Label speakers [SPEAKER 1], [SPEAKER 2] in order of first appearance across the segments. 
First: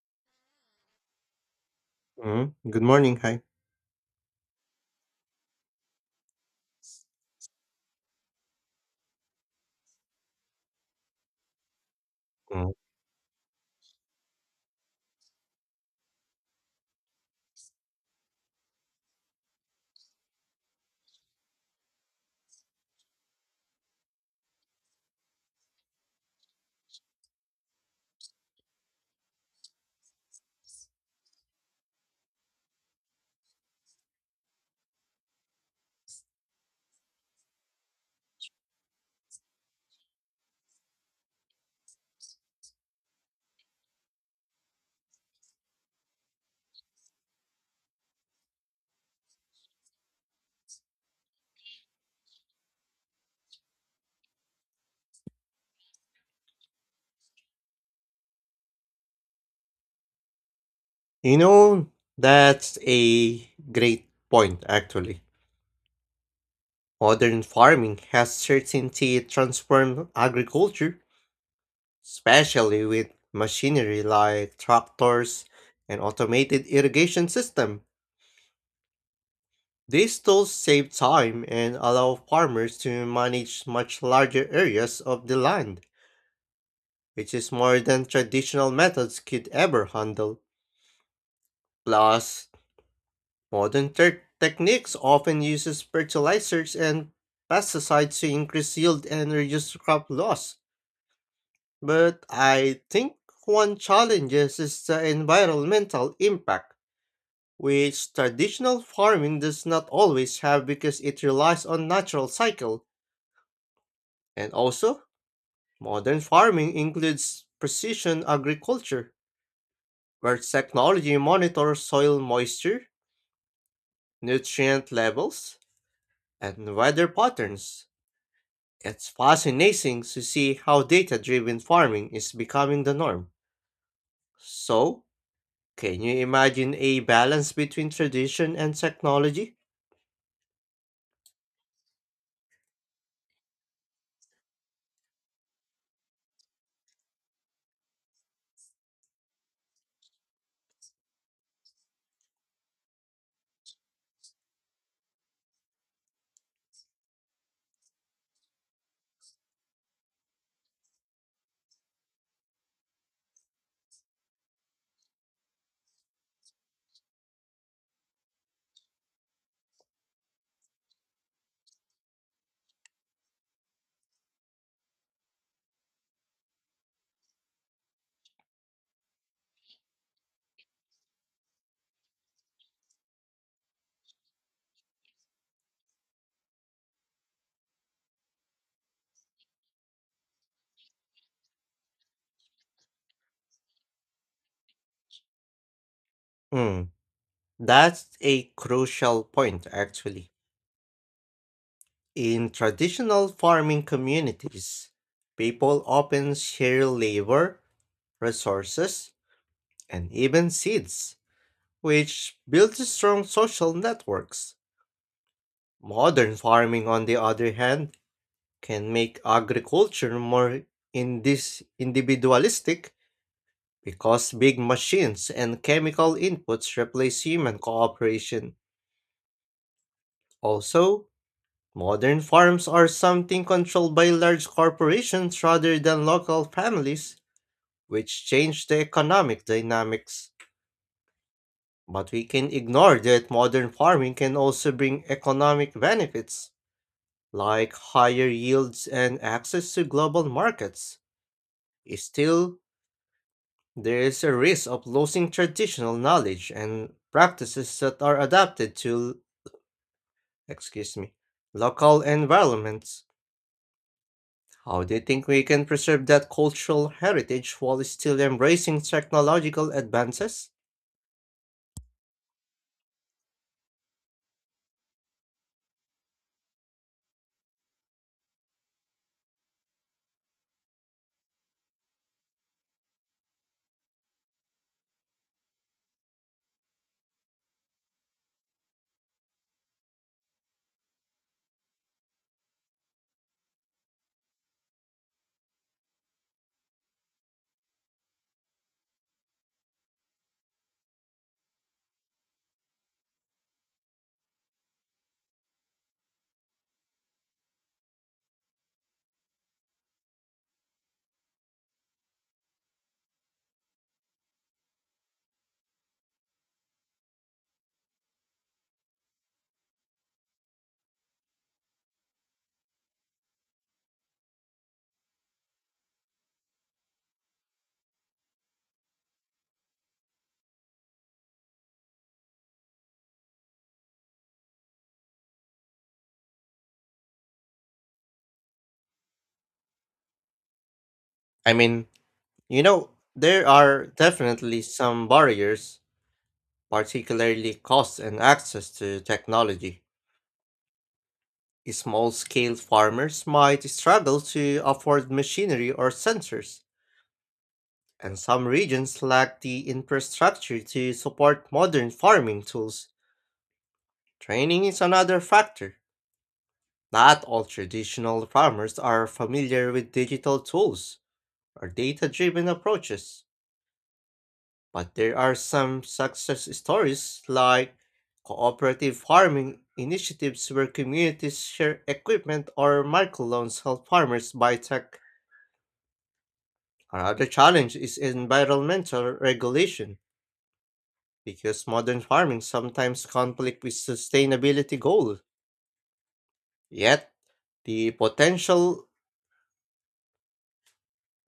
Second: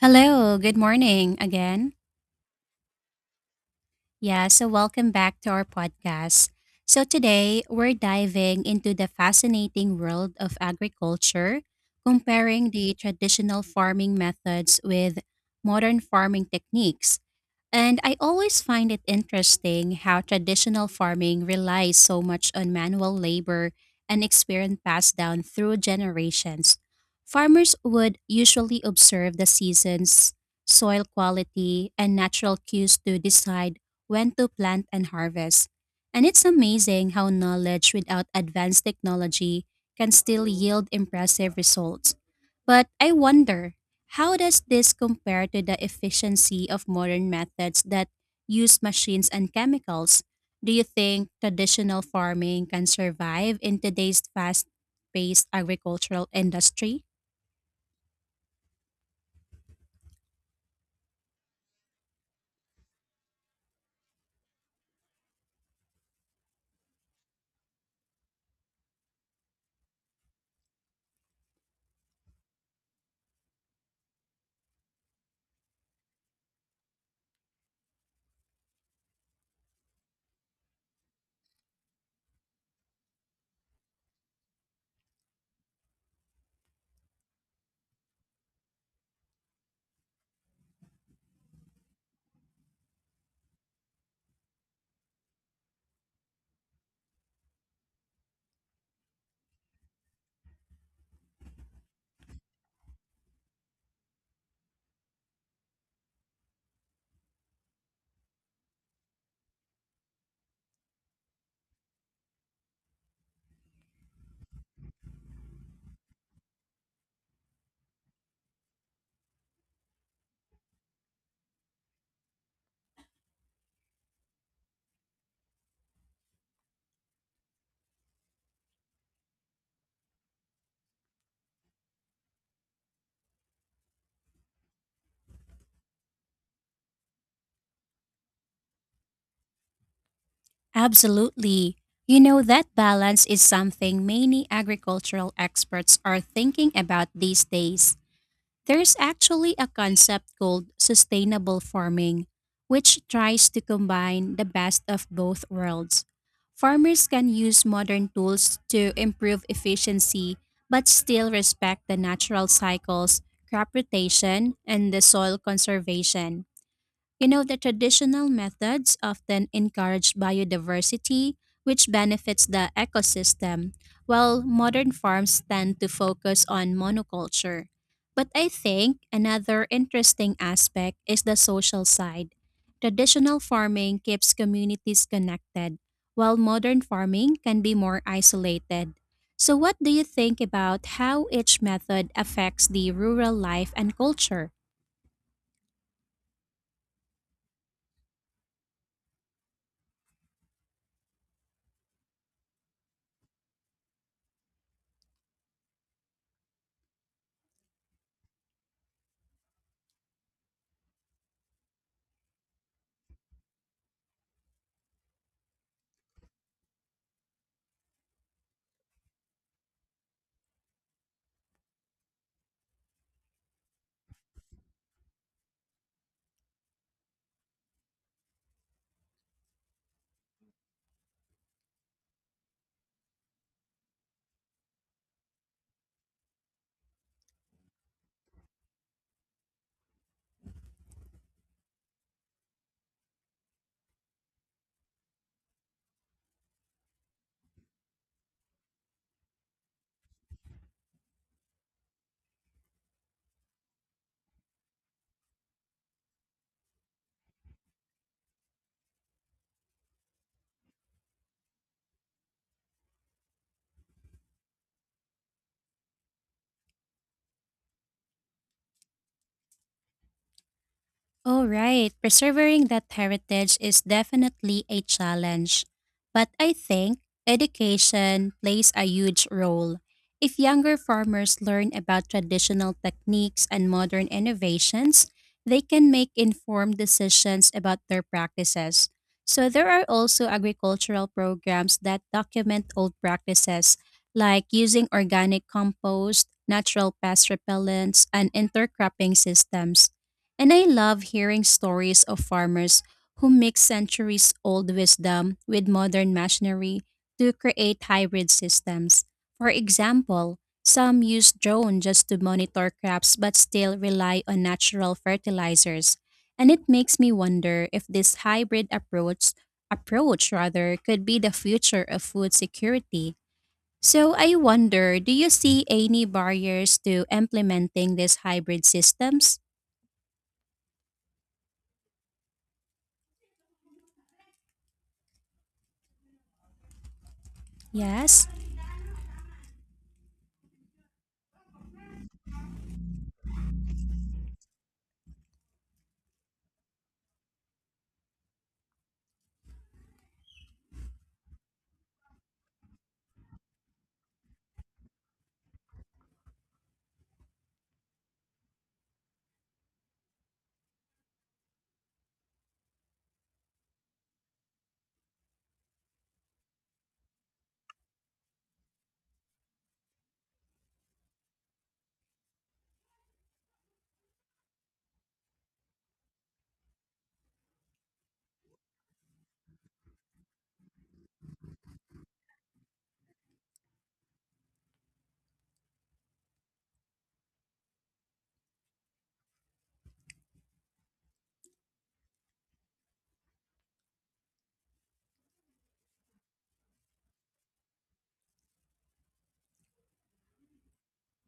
[SPEAKER 1] Hello, good morning again.
[SPEAKER 2] Mm, good morning. Hi.
[SPEAKER 1] Yeah, so welcome back to our podcast. So today we're diving into the fascinating world of agriculture, comparing
[SPEAKER 2] Mm.
[SPEAKER 1] the traditional farming methods with modern farming techniques. And I always find it interesting how traditional farming relies so much on manual labor and experience passed down through generations. Farmers would usually observe the seasons, soil quality, and natural cues to decide when to plant and harvest. And it's amazing how knowledge without advanced technology can still yield impressive results. But I wonder, how does this compare to the efficiency of modern methods that use machines and chemicals? Do you think traditional farming can survive in today's fast paced agricultural industry?
[SPEAKER 2] You know, that's a great point, actually. Modern farming has certainly transformed agriculture, especially with machinery like tractors and automated irrigation system. These tools save time and allow farmers to manage much larger areas of the land, which is more than traditional methods could ever handle. Plus, modern techniques often uses fertilizers and pesticides to increase yield and reduce crop loss. But I think one challenge is the environmental impact, which traditional farming does not always have because it relies on natural cycle. And also, modern farming includes precision agriculture, where technology monitors soil moisture, nutrient levels, and weather patterns. It's fascinating to see how data driven farming is becoming the norm. So, can you imagine a balance between tradition and technology?
[SPEAKER 1] Absolutely. You know, that balance is something many agricultural experts are thinking about these days. There's actually a concept called sustainable farming, which tries to combine the best of both worlds. Farmers can use modern tools to improve efficiency, but still respect the natural cycles, crop rotation, and the soil conservation. You know, the traditional methods often encourage biodiversity, which benefits the ecosystem, while modern farms tend to focus on monoculture. But I think another interesting aspect is the social side. Traditional farming keeps communities connected, while modern farming can be more isolated. So, what do you think about how each method affects the rural life and culture?
[SPEAKER 2] Hmm, that's a crucial point, actually. In traditional farming communities, people often share labor, resources, and even seeds, which builds strong social networks. Modern farming, on the other hand, can make agriculture more in this individualistic, because big machines and chemical inputs replace human cooperation. Also, modern farms are something controlled by large corporations rather than local families, which change the economic dynamics. But we can ignore that modern farming can also bring economic benefits, like higher yields and access to global markets. Still, there is a risk of losing traditional knowledge and practices that are adapted to, excuse me, local environments. How do you think we can preserve that cultural heritage while still embracing technological advances?
[SPEAKER 1] Oh, right. Preserving that heritage is definitely a challenge. But I think education plays a huge role. If younger farmers learn about traditional techniques and modern innovations, they can make informed decisions about their practices. So there are also agricultural programs that document old practices, like using organic compost, natural pest repellents, and intercropping systems. And I love hearing stories of farmers who mix centuries old wisdom with modern machinery to create hybrid systems. For example, some use drone just to monitor crops but still rely on natural fertilizers. And it makes me wonder if this hybrid approach rather could be the future of food security. So I wonder, do you see any barriers to implementing these hybrid systems? Yes.
[SPEAKER 2] I mean, there are definitely some barriers, particularly cost and access to technology. Small scale farmers might struggle to afford machinery or sensors, and some regions lack the infrastructure to support modern farming tools. Training is another factor. Not all traditional farmers are familiar with digital tools or data driven approaches, but there are some success stories like cooperative farming initiatives where communities share equipment or microloans help farmers buy tech. Another challenge is environmental regulation, because modern farming sometimes conflict with sustainability goals. Yet, the potential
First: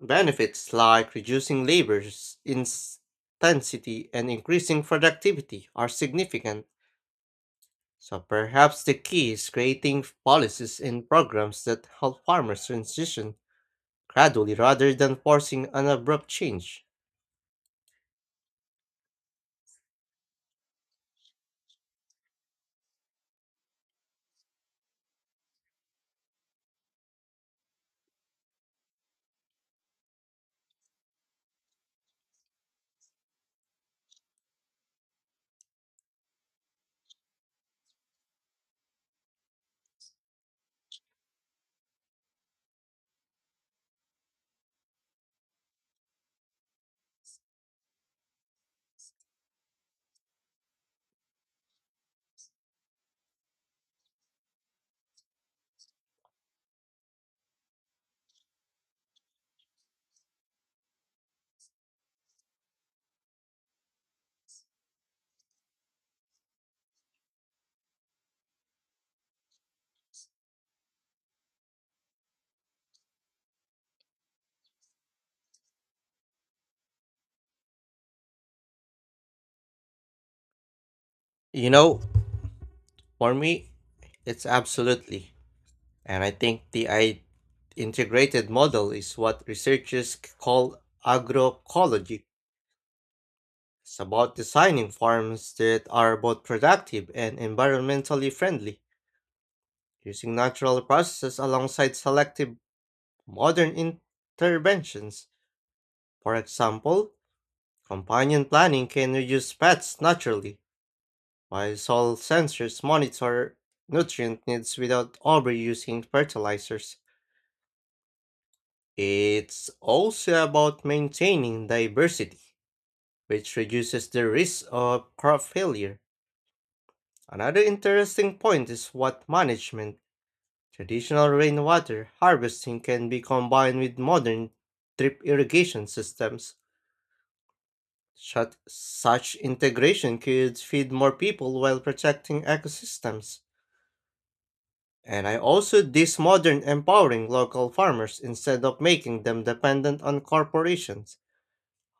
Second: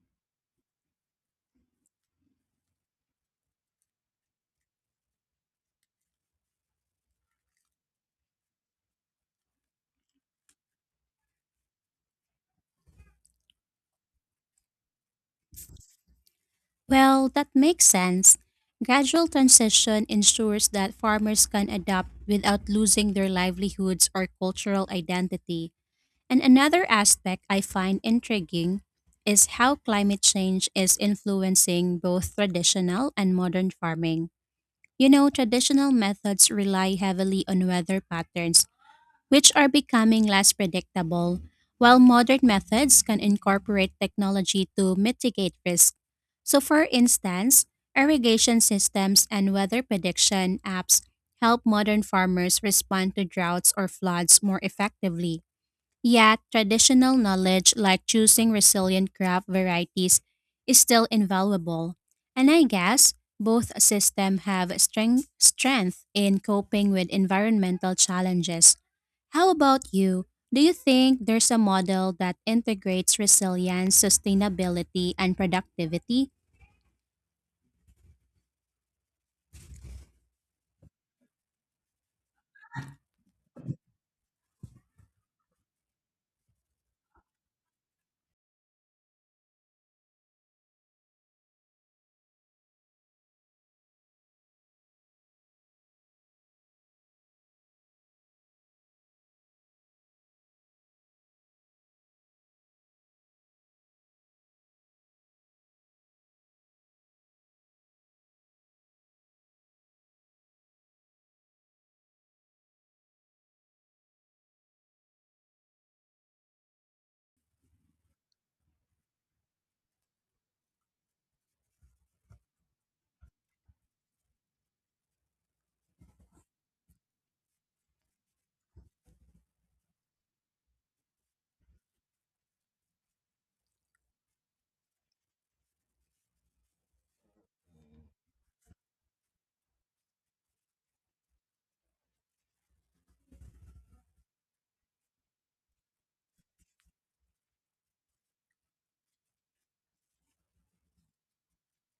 [SPEAKER 2] benefits like reducing labor intensity and increasing productivity are significant. So perhaps the key is creating policies and programs that help farmers transition gradually rather than forcing an abrupt change.
[SPEAKER 1] Well, that makes sense. Gradual transition ensures that farmers can adapt without losing their livelihoods or cultural identity. And another aspect I find intriguing is how climate change is influencing both traditional and modern farming. You know, traditional methods rely heavily on weather patterns which are becoming less predictable, while modern methods can incorporate technology to mitigate risk. So, for instance, irrigation systems and weather prediction apps help modern farmers respond to droughts or floods more effectively. Yet, traditional knowledge like choosing resilient crop varieties is still invaluable. And I guess both systems have strength in coping with environmental challenges. How about you? Do you think there's a model that integrates resilience, sustainability, and productivity?
[SPEAKER 2] You know, for me, it's absolutely. And I think the integrated model is what researchers call agroecology. It's about designing farms that are both productive and environmentally friendly, using natural processes alongside selective modern interventions. For example, companion planting can reduce pests naturally, while soil sensors monitor nutrient needs without overusing fertilizers. It's also about maintaining diversity, which reduces the risk of crop failure. Another interesting point is what management. Traditional rainwater harvesting can be combined with modern drip irrigation systems. Such integration could feed more people while protecting ecosystems. And I also this modern empowering local farmers instead of making them dependent on corporations.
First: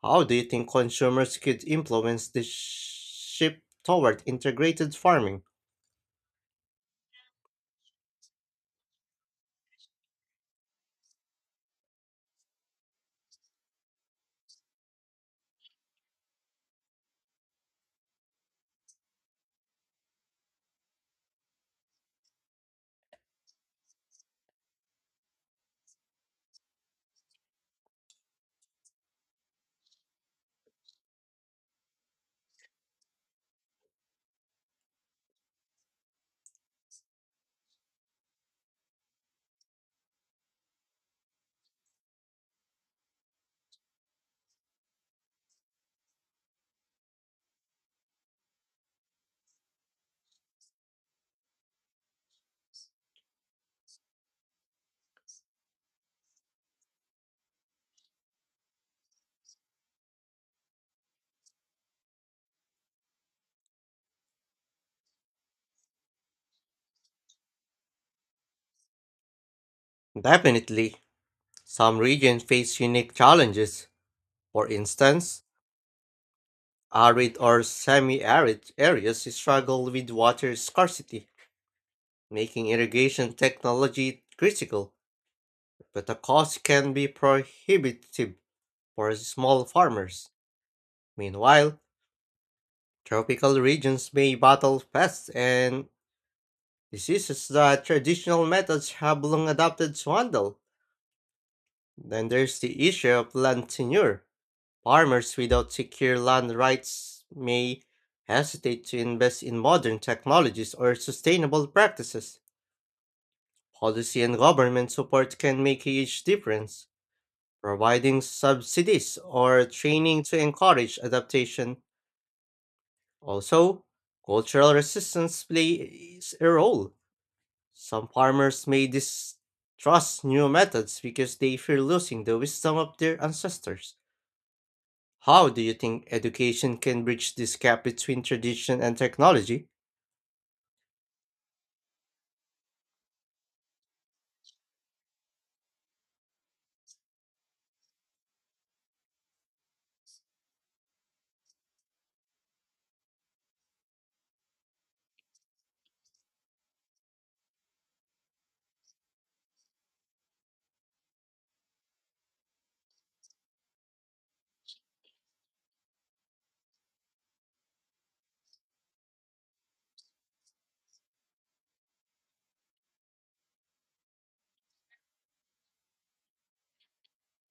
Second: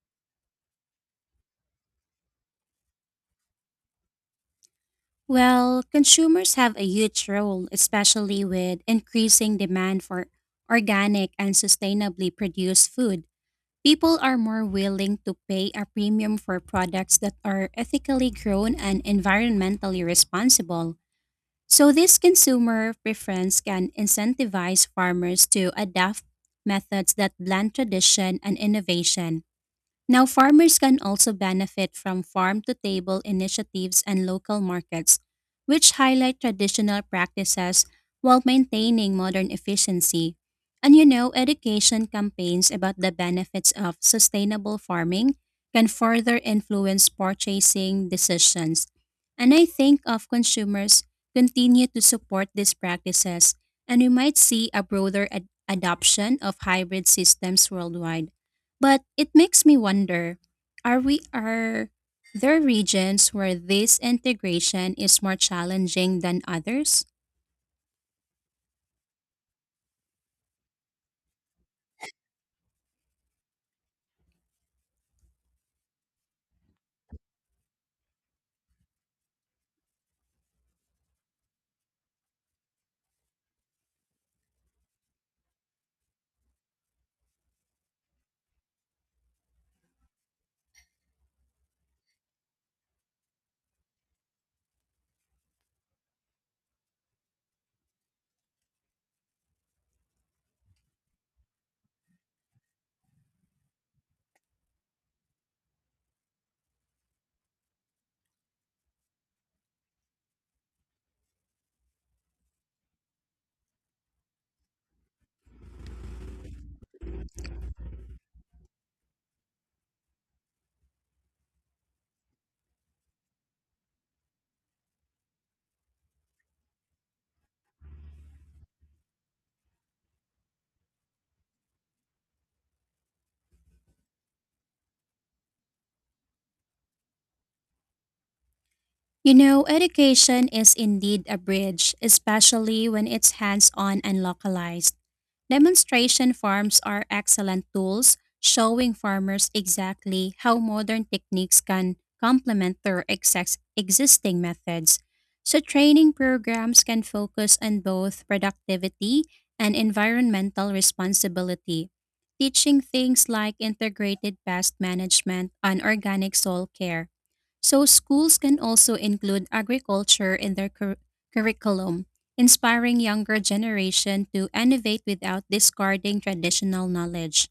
[SPEAKER 2] How do you think consumers could influence the shift toward integrated farming?
[SPEAKER 1] Well, consumers have a huge role, especially with increasing demand for organic and sustainably produced food. People are more willing to pay a premium for products that are ethically grown and environmentally responsible. So, this consumer preference can incentivize farmers to adapt methods that blend tradition and innovation. Now, farmers can also benefit from farm to table initiatives and local markets, which highlight traditional practices while maintaining modern efficiency. And you know, education campaigns about the benefits of sustainable farming can further influence purchasing decisions. And I think of consumers continue to support these practices, and we might see a broader adoption of hybrid systems worldwide. But it makes me wonder, are there regions where this integration is more challenging than others?
[SPEAKER 2] Definitely. Some regions face unique challenges. For instance, arid or semi arid areas struggle with water scarcity, making irrigation technology critical, but the cost can be prohibitive for small farmers. Meanwhile, tropical regions may battle pests and diseases that traditional methods have long adopted to handle. Then there's the issue of land tenure. Farmers without secure land rights may hesitate to invest in modern technologies or sustainable practices. Policy and government support can make a huge difference, providing subsidies or training to encourage adaptation. Also, cultural resistance plays a role. Some farmers may distrust new methods because they fear losing the wisdom of their ancestors. How do you think education can bridge this gap between tradition and
[SPEAKER 1] You know,
[SPEAKER 2] technology?
[SPEAKER 1] education is indeed a bridge, especially when it's hands-on and localized. Demonstration farms are excellent tools, showing farmers exactly how modern techniques can complement their existing methods. So, training programs can focus on both productivity and environmental responsibility, teaching things like integrated pest management and organic soil care. So, schools can also include agriculture in their curriculum inspiring younger generation to innovate without discarding traditional knowledge.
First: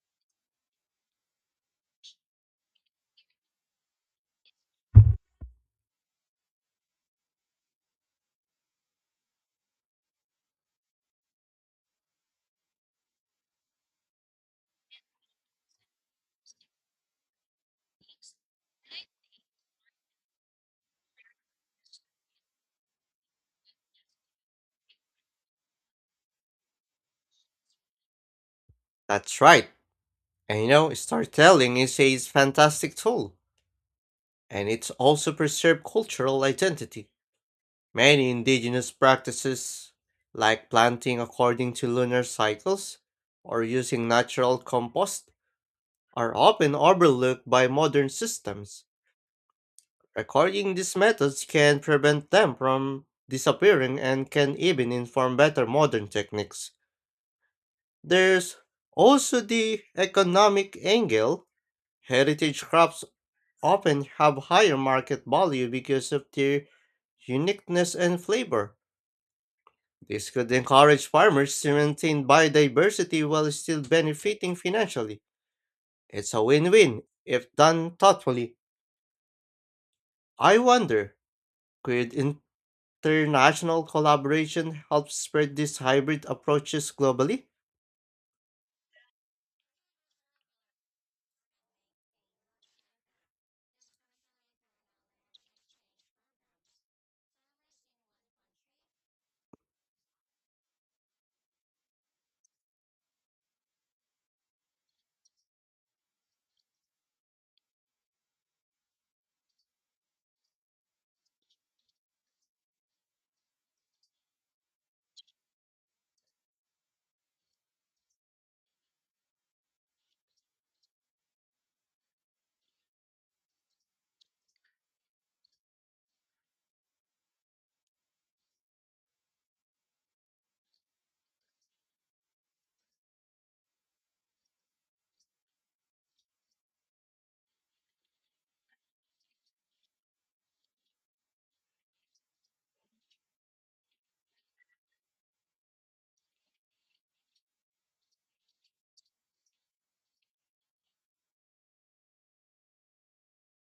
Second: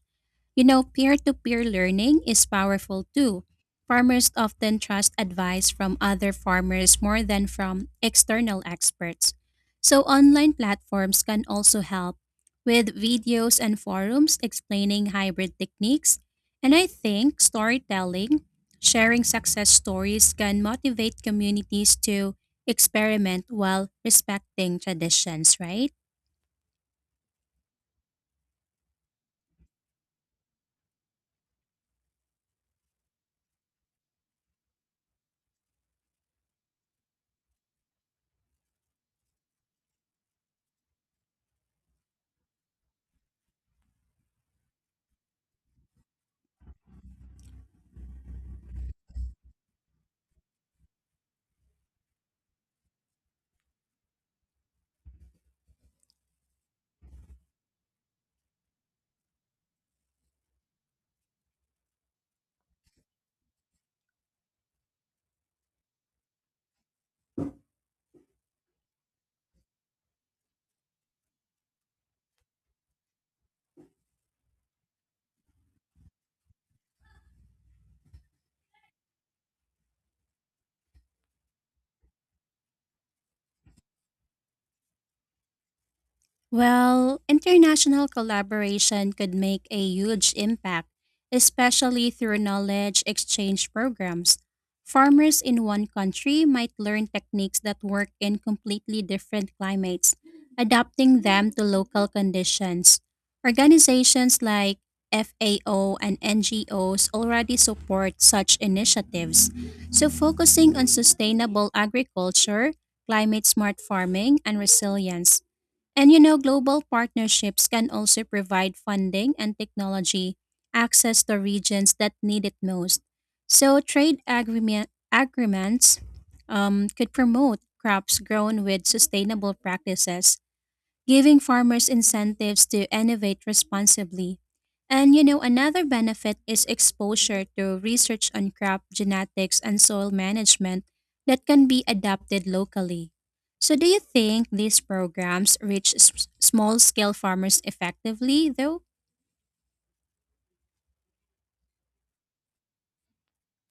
[SPEAKER 1] You know, peer to peer learning is powerful too. Farmers often trust advice from other farmers more than from external experts. So, online platforms can also help with videos and forums explaining hybrid techniques. And I think storytelling, sharing success stories, can motivate communities to experiment while respecting traditions, right?
[SPEAKER 2] That's right. Storytelling is a fantastic tool, and it's also preserved cultural identity. Many indigenous practices, like planting according to lunar cycles or using natural compost, are often overlooked by modern systems. Recording these methods can prevent them from disappearing and can even inform better modern techniques. There's also the economic angle. Heritage crops often have higher market value because of their uniqueness and flavor. This could encourage farmers to maintain biodiversity while still benefiting financially. It's a win win if done thoughtfully. I wonder, could international collaboration helps spread these hybrid approaches
[SPEAKER 1] Well,
[SPEAKER 2] globally?
[SPEAKER 1] international collaboration could make a huge impact, especially through knowledge exchange programs. Farmers in one country might learn techniques that work in completely different climates, adapting them to local conditions. Organizations like FAO and NGOs already support such initiatives, so focusing on sustainable agriculture, climate smart farming, and resilience. And you know, global partnerships can also provide funding and technology access to regions that need it most. So, agreements could promote crops grown with sustainable practices, giving farmers incentives to innovate responsibly. And you know, another benefit is exposure to research on crop genetics and soil management that can be adapted locally. So, do you think these programs reach small scale farmers effectively, though?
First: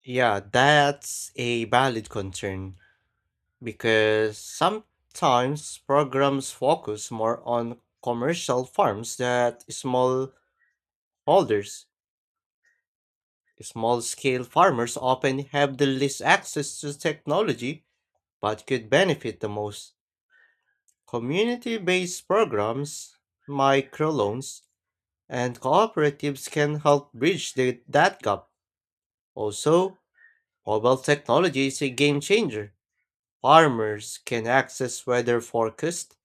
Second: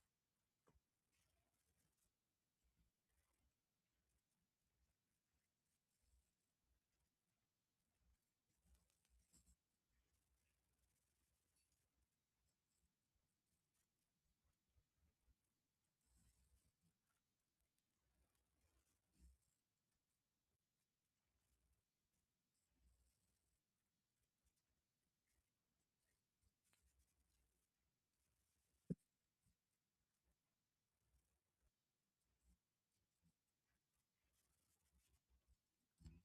[SPEAKER 2] Yeah, that's a valid concern because sometimes programs focus more on commercial farms that small holders. Small scale farmers often have the least access to technology but could benefit the most. Community based programs, microloans, and cooperatives can help bridge that gap. Also, mobile technology is a game changer. Farmers can access weather forecasts,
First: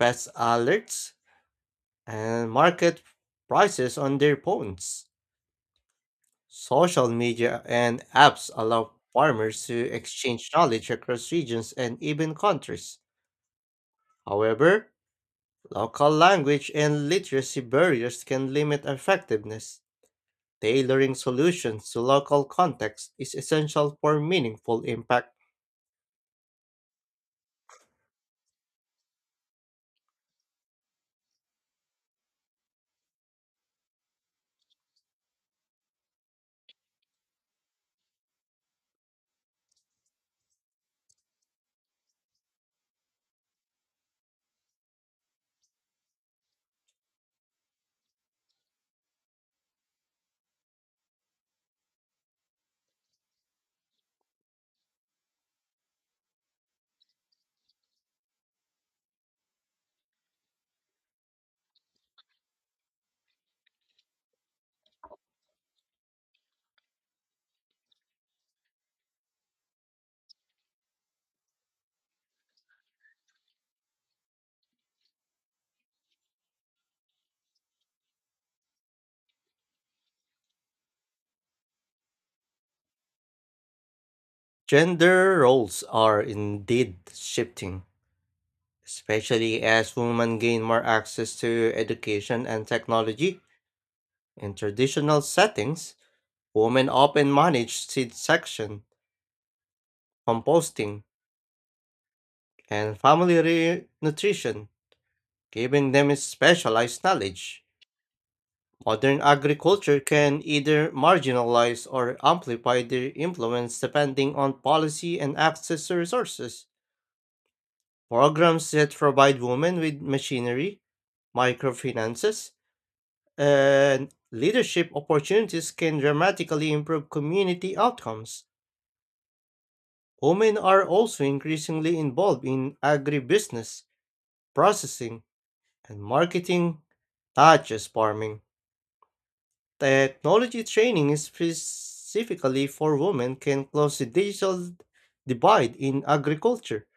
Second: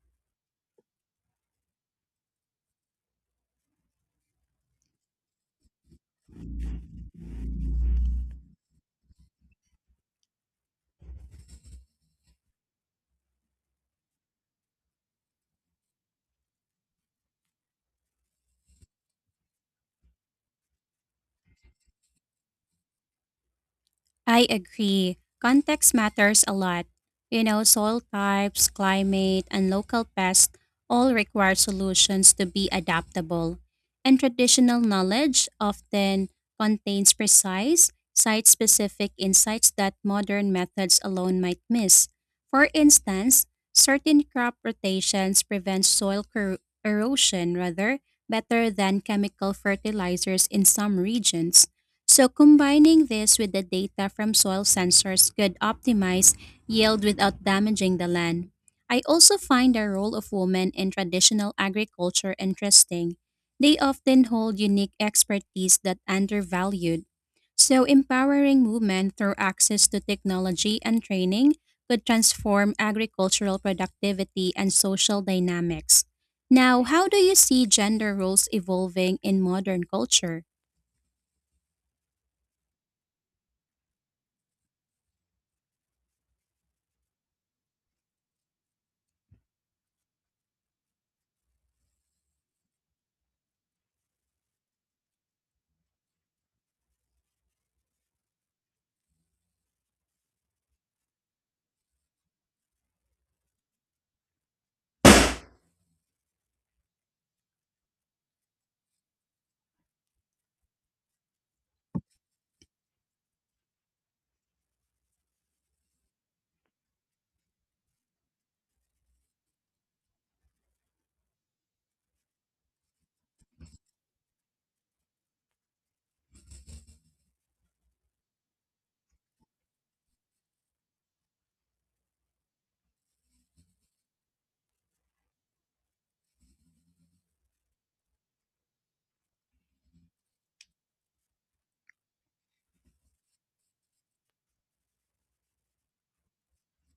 [SPEAKER 2] pest alerts, and market prices on their phones. Social media and apps allow farmers to exchange knowledge across regions and even countries. However, local language and literacy barriers can limit effectiveness. Tailoring solutions to local context is essential for
[SPEAKER 1] I
[SPEAKER 2] meaningful
[SPEAKER 1] agree.
[SPEAKER 2] impact.
[SPEAKER 1] Context matters a lot. You know, soil types, climate, and local pests all require solutions to be adaptable. And traditional knowledge often contains precise, site specific insights that modern methods alone might miss. For instance, certain crop rotations prevent soil cor- erosion rather better than chemical fertilizers in some regions. So combining this with the data from soil sensors could optimize yield without damaging the land. I also find the role of women in traditional agriculture interesting. They often hold unique expertise that undervalued. So empowering women through access to technology and training could transform agricultural productivity and social dynamics. Now, how do you see gender roles evolving in modern culture?
[SPEAKER 2] Gender roles are indeed shifting, especially as women gain more access to education and technology. In traditional settings, women often manage seed section, composting, and nutrition, giving them specialized knowledge. Modern agriculture can either marginalize or amplify their influence depending on policy and access to resources. Programs that provide women with machinery, microfinances, and leadership opportunities can dramatically improve community outcomes. Women are also increasingly involved in agribusiness, processing, and marketing, not just farming. Technology training is specifically for women can close the digital divide in agriculture.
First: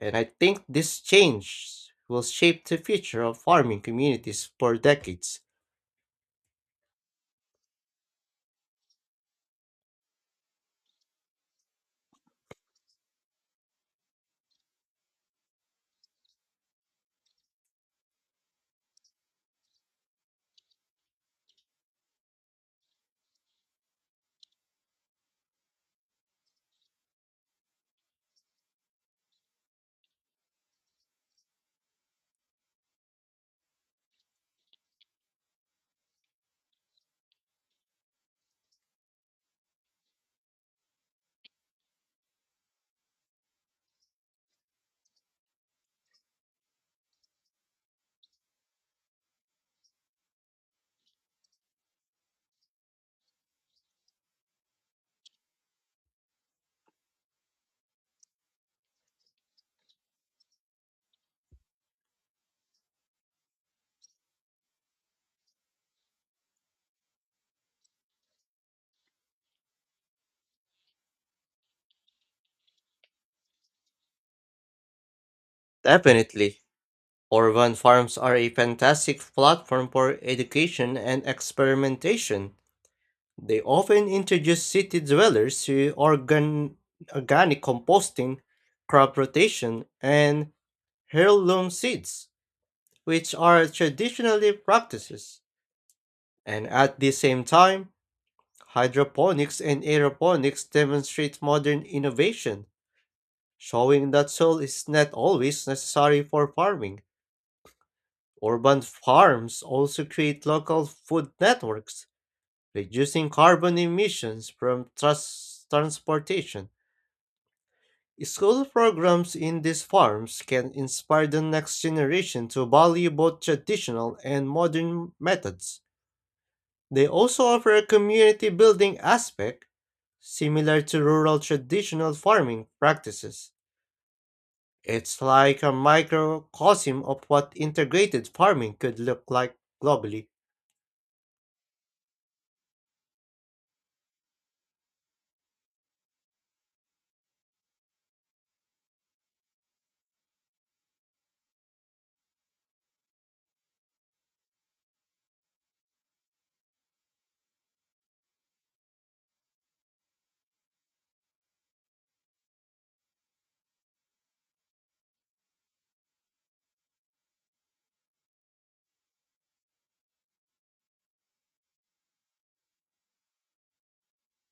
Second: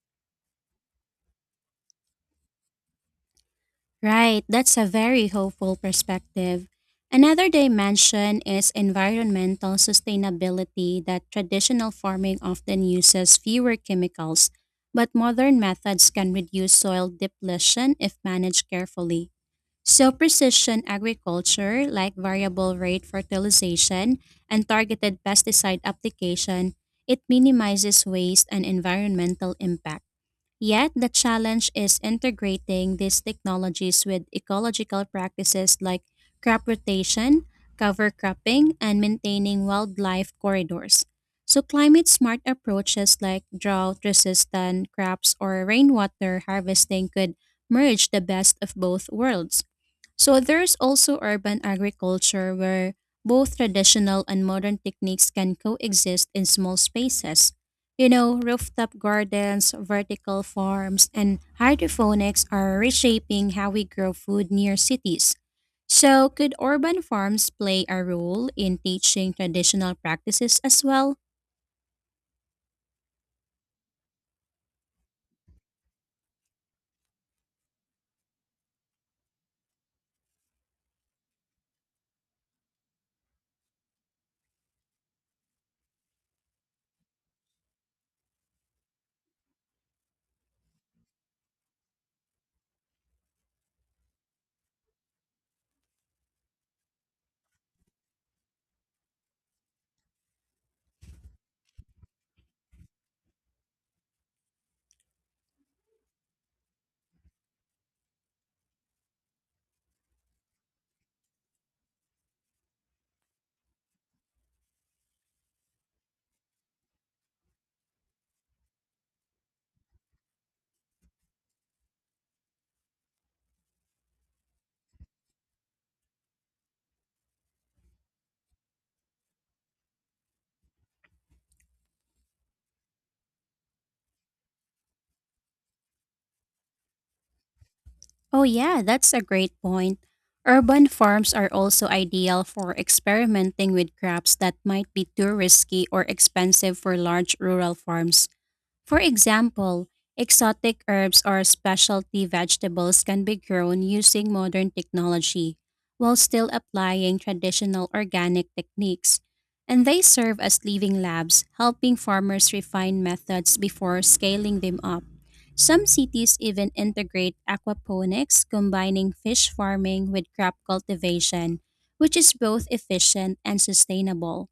[SPEAKER 2] And I think this change will shape the future of farming
[SPEAKER 1] Right,
[SPEAKER 2] communities for
[SPEAKER 1] that's a very
[SPEAKER 2] decades.
[SPEAKER 1] hopeful perspective. Another dimension is environmental sustainability that traditional farming often uses fewer chemicals, but modern methods can reduce soil depletion if managed carefully. So, precision agriculture, like variable rate fertilization and targeted pesticide application, it minimizes waste and environmental impact. Yet, the challenge is integrating these technologies with ecological practices like crop rotation, cover cropping, and maintaining wildlife corridors. So, climate smart approaches like drought resistant crops or rainwater harvesting could merge the best of both worlds. So there's also urban agriculture where both traditional and modern techniques can coexist in small spaces. You know, rooftop gardens, vertical farms, and hydroponics are reshaping how we grow food near cities. So, could urban farms play a role in teaching traditional practices as well?
[SPEAKER 2] Definitely, urban farms are a fantastic platform for education and experimentation. They often introduce city dwellers to organic composting, crop rotation, and heirloom seeds, which are traditionally practices. And at the same time, hydroponics and aeroponics demonstrate modern innovation, showing that soil is not always necessary for farming. Urban farms also create local food networks, reducing carbon emissions from transportation. School programs in these farms can inspire the next generation to value both traditional and modern methods. They also offer a community building aspect similar to rural traditional farming practices. It's like a microcosm of what integrated
[SPEAKER 1] Oh,
[SPEAKER 2] farming
[SPEAKER 1] yeah,
[SPEAKER 2] could
[SPEAKER 1] that's a
[SPEAKER 2] look
[SPEAKER 1] great
[SPEAKER 2] like
[SPEAKER 1] point.
[SPEAKER 2] globally.
[SPEAKER 1] Urban farms are also ideal for experimenting with crops that might be too risky or expensive for large rural farms. For example, exotic herbs or specialty vegetables can be grown using modern technology while still applying traditional organic techniques. And they serve as living labs, helping farmers refine methods before scaling them up. Some cities even integrate aquaponics, combining fish farming with crop cultivation, which is both efficient and sustainable.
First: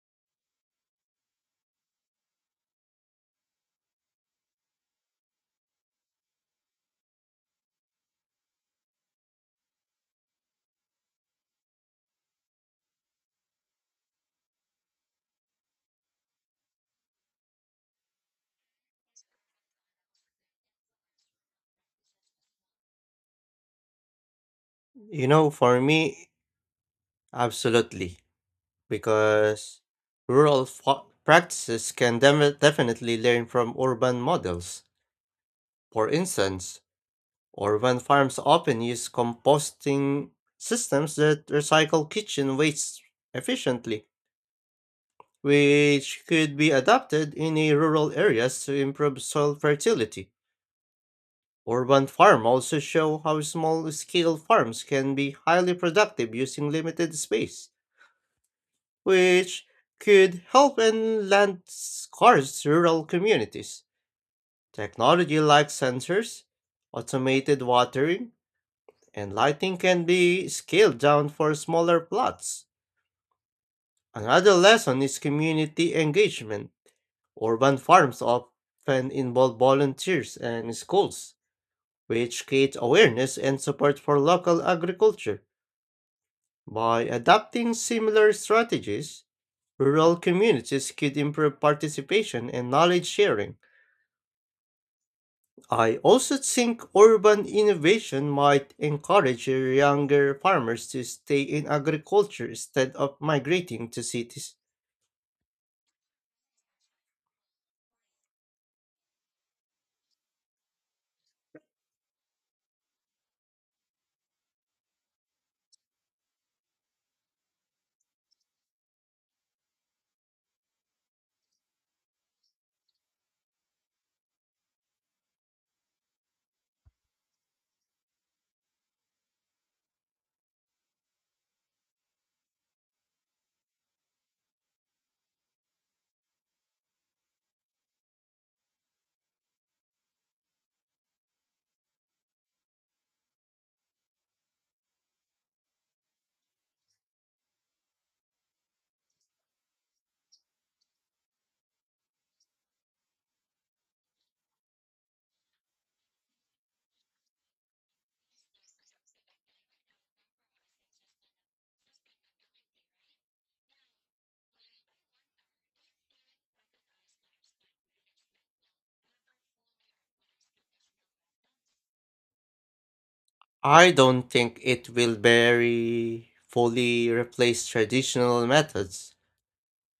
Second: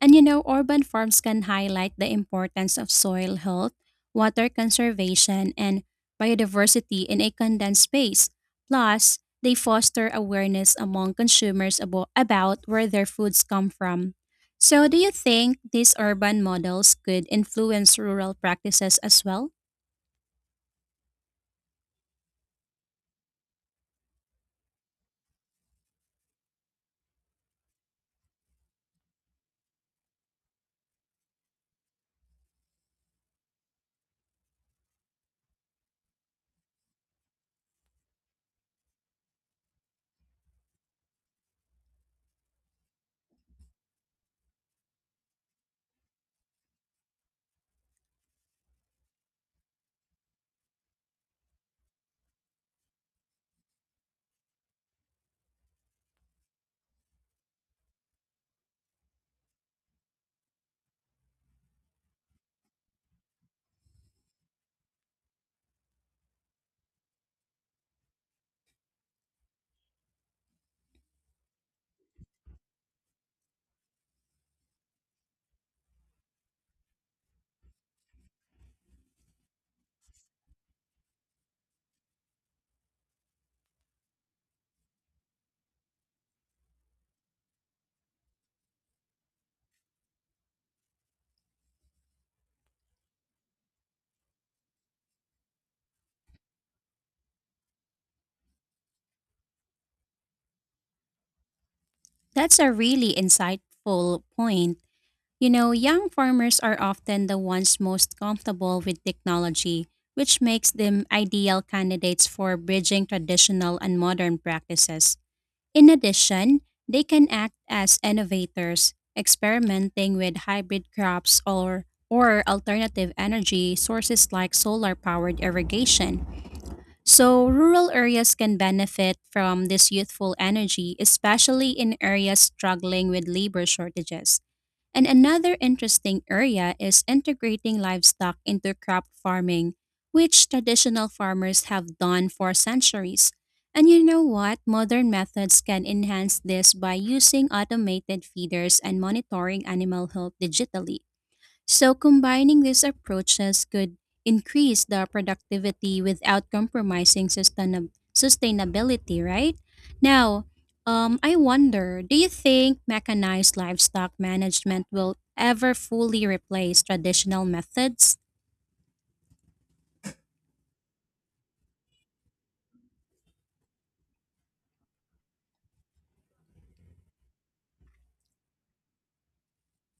[SPEAKER 1] And you know, urban farms can highlight the importance of soil health, water conservation, and biodiversity in a condensed space. Plus, they foster awareness among consumers about where their foods come from. So, do you think these urban models could influence rural practices as well?
[SPEAKER 2] For me, absolutely. Because practices can definitely learn from urban models. For instance, urban farms often use composting systems that recycle kitchen waste efficiently, which could be adapted in a rural areas to improve soil fertility. Urban farm also show how small-scale farms can be highly productive using limited space, which could help in land-scarce rural communities. Technology like sensors, automated watering, and lighting can be scaled down for smaller plots. Another lesson is community engagement. Urban farms often involve volunteers and schools, which create awareness and support for local agriculture. By adopting similar strategies, rural communities could improve participation and knowledge sharing. I also think urban innovation might encourage younger farmers to stay in agriculture
[SPEAKER 1] That's a
[SPEAKER 2] instead
[SPEAKER 1] really
[SPEAKER 2] of migrating to
[SPEAKER 1] insightful
[SPEAKER 2] cities.
[SPEAKER 1] point. You know, young farmers are often the ones most comfortable with technology, which makes them ideal candidates for bridging traditional and modern practices. In addition, they can act as innovators, experimenting with hybrid crops or alternative energy sources like solar-powered irrigation. So, rural areas can benefit from this youthful energy, especially in areas struggling with labor shortages. And another interesting area is integrating livestock into crop farming, which traditional farmers have done for centuries. And you know what? Modern methods can enhance this by using automated feeders and monitoring animal health digitally. So combining these approaches could increase the productivity without compromising sustainability, right? Now, I wonder, do you think mechanized livestock management will ever fully replace traditional methods?
[SPEAKER 2] I don't think it will very fully replace traditional methods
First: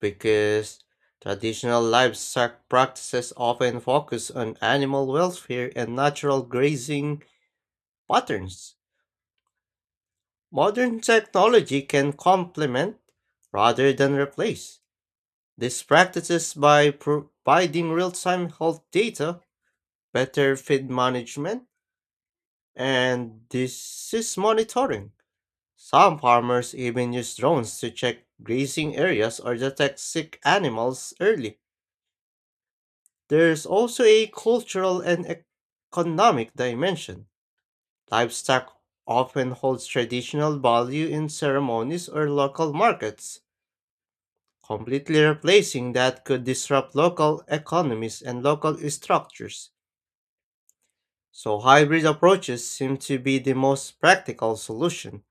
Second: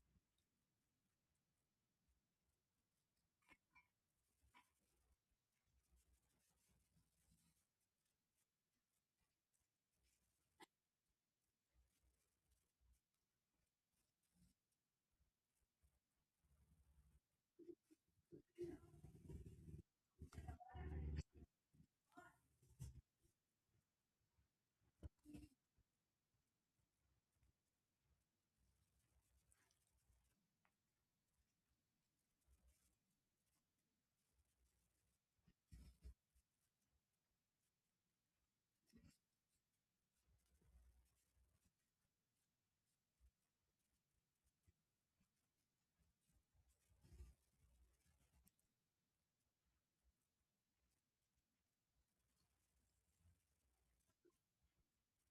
[SPEAKER 2] because traditional livestock practices often focus on animal welfare and natural grazing patterns. Modern technology can complement rather than replace these practices by providing real time health data, better feed management, and disease monitoring. Some farmers even use drones to check grazing areas or detect sick animals early. There's also a cultural and economic dimension. Livestock often holds traditional value in ceremonies or local markets. Completely replacing that could disrupt local economies and local structures. So hybrid approaches seem to be the most practical solution.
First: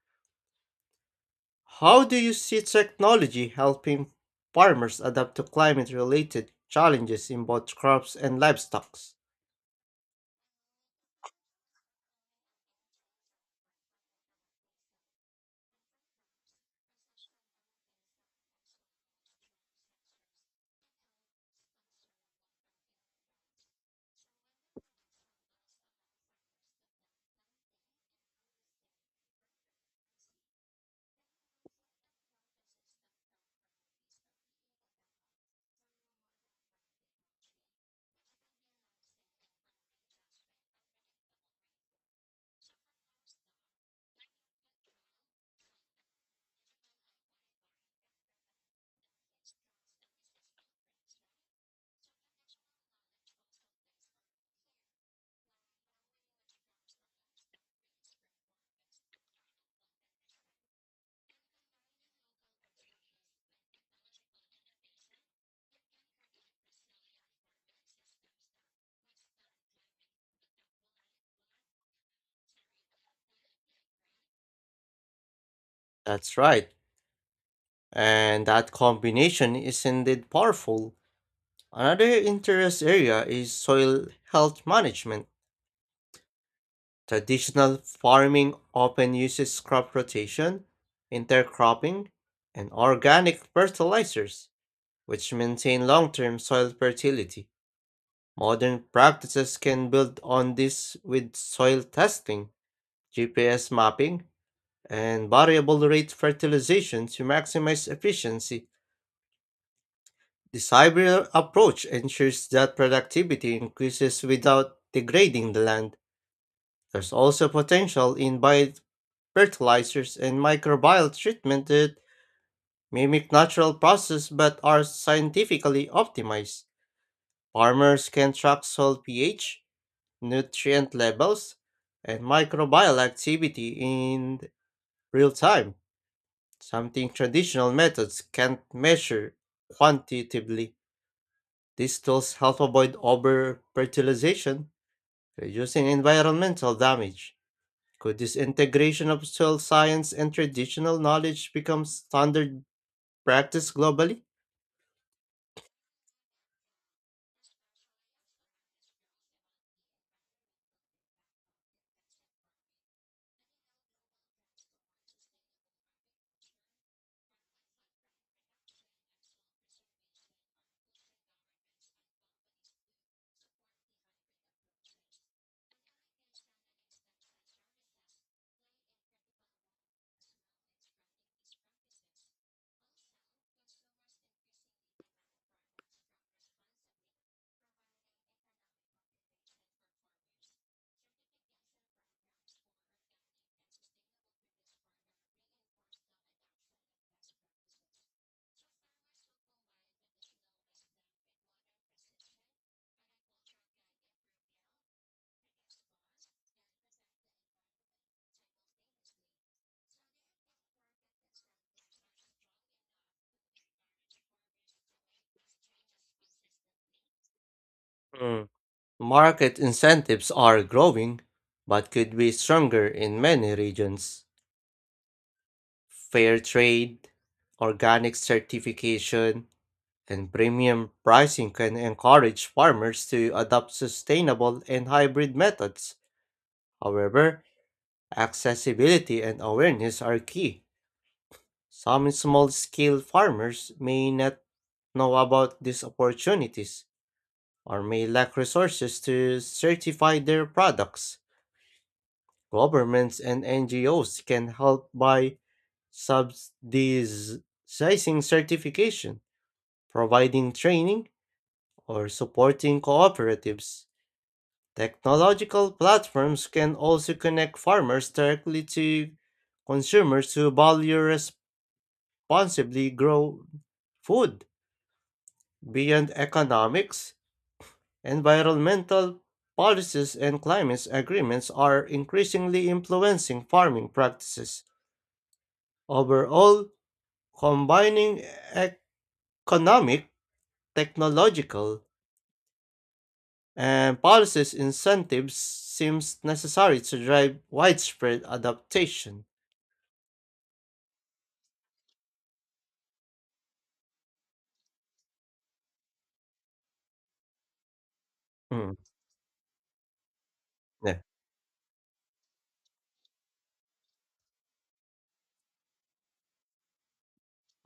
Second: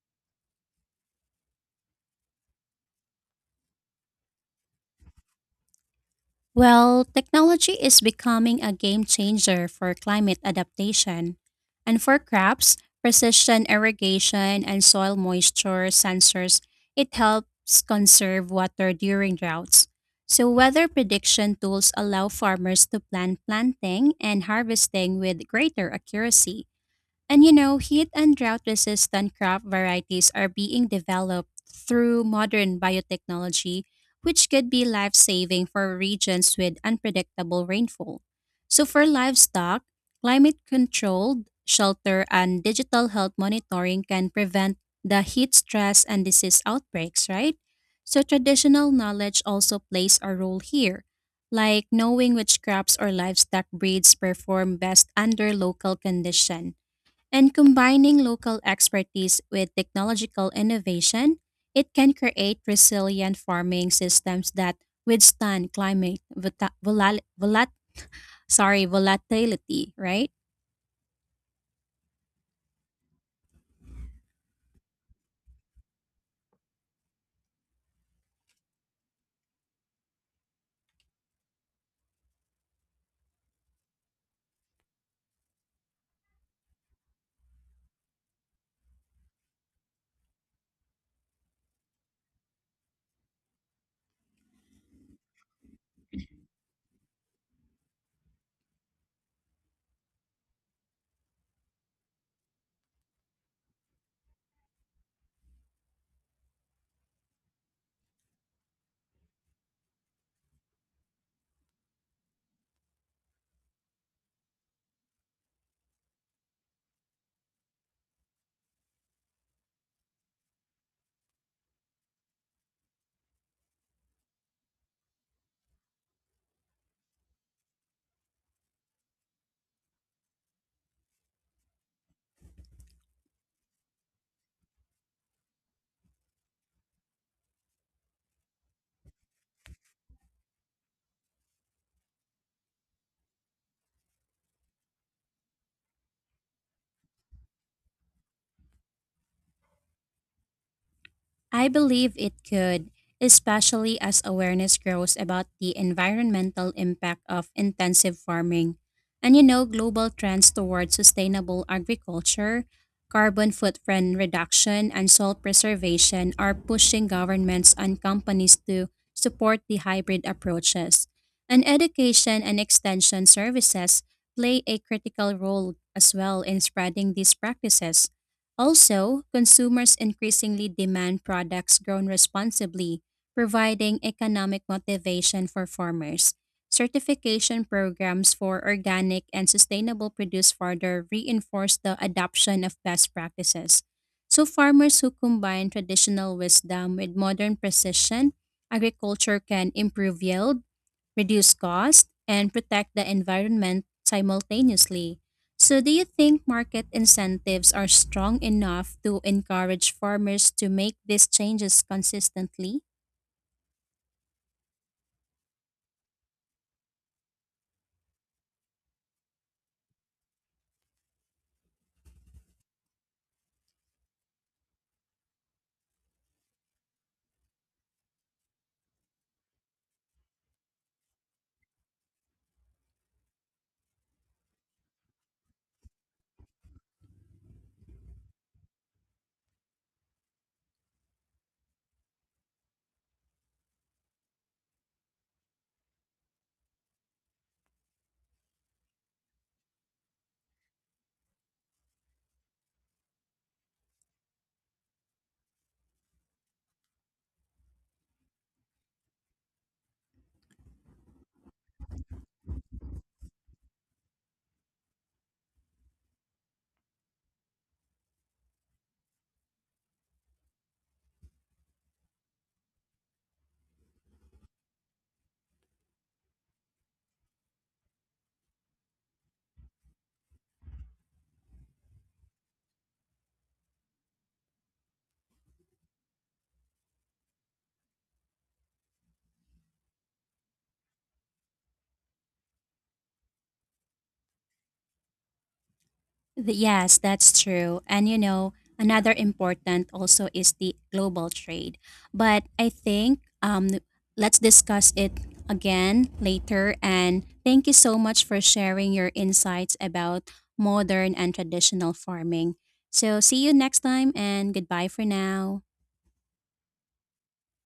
[SPEAKER 2] How do you see technology helping farmers adapt to climate related
[SPEAKER 1] Well,
[SPEAKER 2] challenges in both
[SPEAKER 1] technology is
[SPEAKER 2] crops and
[SPEAKER 1] becoming a
[SPEAKER 2] livestock?
[SPEAKER 1] game changer for climate adaptation. And for crops, precision irrigation and soil moisture sensors, it helps conserve water during droughts. So weather prediction tools allow farmers to plan planting and harvesting with greater accuracy. And you know, heat and drought resistant crop varieties are being developed through modern biotechnology, which could be life saving for regions with unpredictable rainfall. So, for livestock, climate controlled shelter and digital health monitoring can prevent the heat stress and disease outbreaks, right? So, traditional knowledge also plays a role here, like knowing which crops or livestock breeds perform best under local conditions. And combining local expertise with technological innovation, it can create resilient farming systems that withstand climate volatility, right?
[SPEAKER 2] That's right. And that combination is indeed powerful. Another interest area is soil health management. Traditional farming often uses crop rotation, intercropping, and organic fertilizers, which maintain long term soil fertility. Modern practices can build on this with soil testing, GPS mapping, and variable rate fertilization to maximize efficiency. This hybrid approach ensures that productivity increases without degrading the land. There's also potential in bio fertilizers, and microbial treatment that mimic natural processes but are scientifically optimized. Farmers can track soil pH, nutrient levels, and microbial activity in real time, something traditional methods can't measure quantitatively. These tools help avoid over fertilization, reducing environmental damage. Could this integration of soil science and traditional knowledge
[SPEAKER 1] I
[SPEAKER 2] become
[SPEAKER 1] believe it
[SPEAKER 2] standard
[SPEAKER 1] could,
[SPEAKER 2] practiced
[SPEAKER 1] especially as
[SPEAKER 2] globally?
[SPEAKER 1] awareness grows about the environmental impact of intensive farming. And you know, global trends towards sustainable agriculture, carbon footprint reduction, and soil preservation are pushing governments and companies to support the hybrid approaches. And education and extension services play a critical role as well in spreading these practices. Also, consumers increasingly demand products grown responsibly, providing economic motivation for farmers. Certification programs for organic and sustainable produce further reinforce the adoption of best practices. So, farmers who combine traditional wisdom with modern precision, agriculture can improve yield, reduce cost, and protect the environment simultaneously. So, do you think market incentives are strong enough to encourage farmers to make these changes consistently?
[SPEAKER 2] Mm. Market incentives are growing, but could be stronger in many regions. Fair trade, organic certification, and premium pricing can encourage farmers to adopt sustainable and hybrid methods. However, accessibility and awareness are key. Some small scale farmers may not know about these opportunities, or may lack resources to certify their products. Governments and NGOs can help by subsidizing certification, providing training, or supporting cooperatives. Technological platforms can also connect farmers directly to consumers who value responsibly grown food beyond economics. Environmental policies and climate agreements are increasingly influencing farming practices. Overall, combining economic, technological, and policies incentives seems necessary
[SPEAKER 1] Yes,
[SPEAKER 2] to
[SPEAKER 1] that's
[SPEAKER 2] drive
[SPEAKER 1] true. And you
[SPEAKER 2] widespread
[SPEAKER 1] know, another
[SPEAKER 2] adaptation.
[SPEAKER 1] important also is the global trade. But I think let's discuss it again later. And thank you so much for
[SPEAKER 2] Mm,
[SPEAKER 1] sharing your insights about
[SPEAKER 2] yeah.
[SPEAKER 1] modern and traditional farming. So, see you next time and goodbye for now.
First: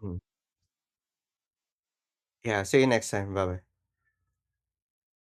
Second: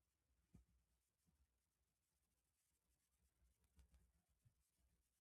[SPEAKER 2] Mm. Yeah, see you next time. Bye bye.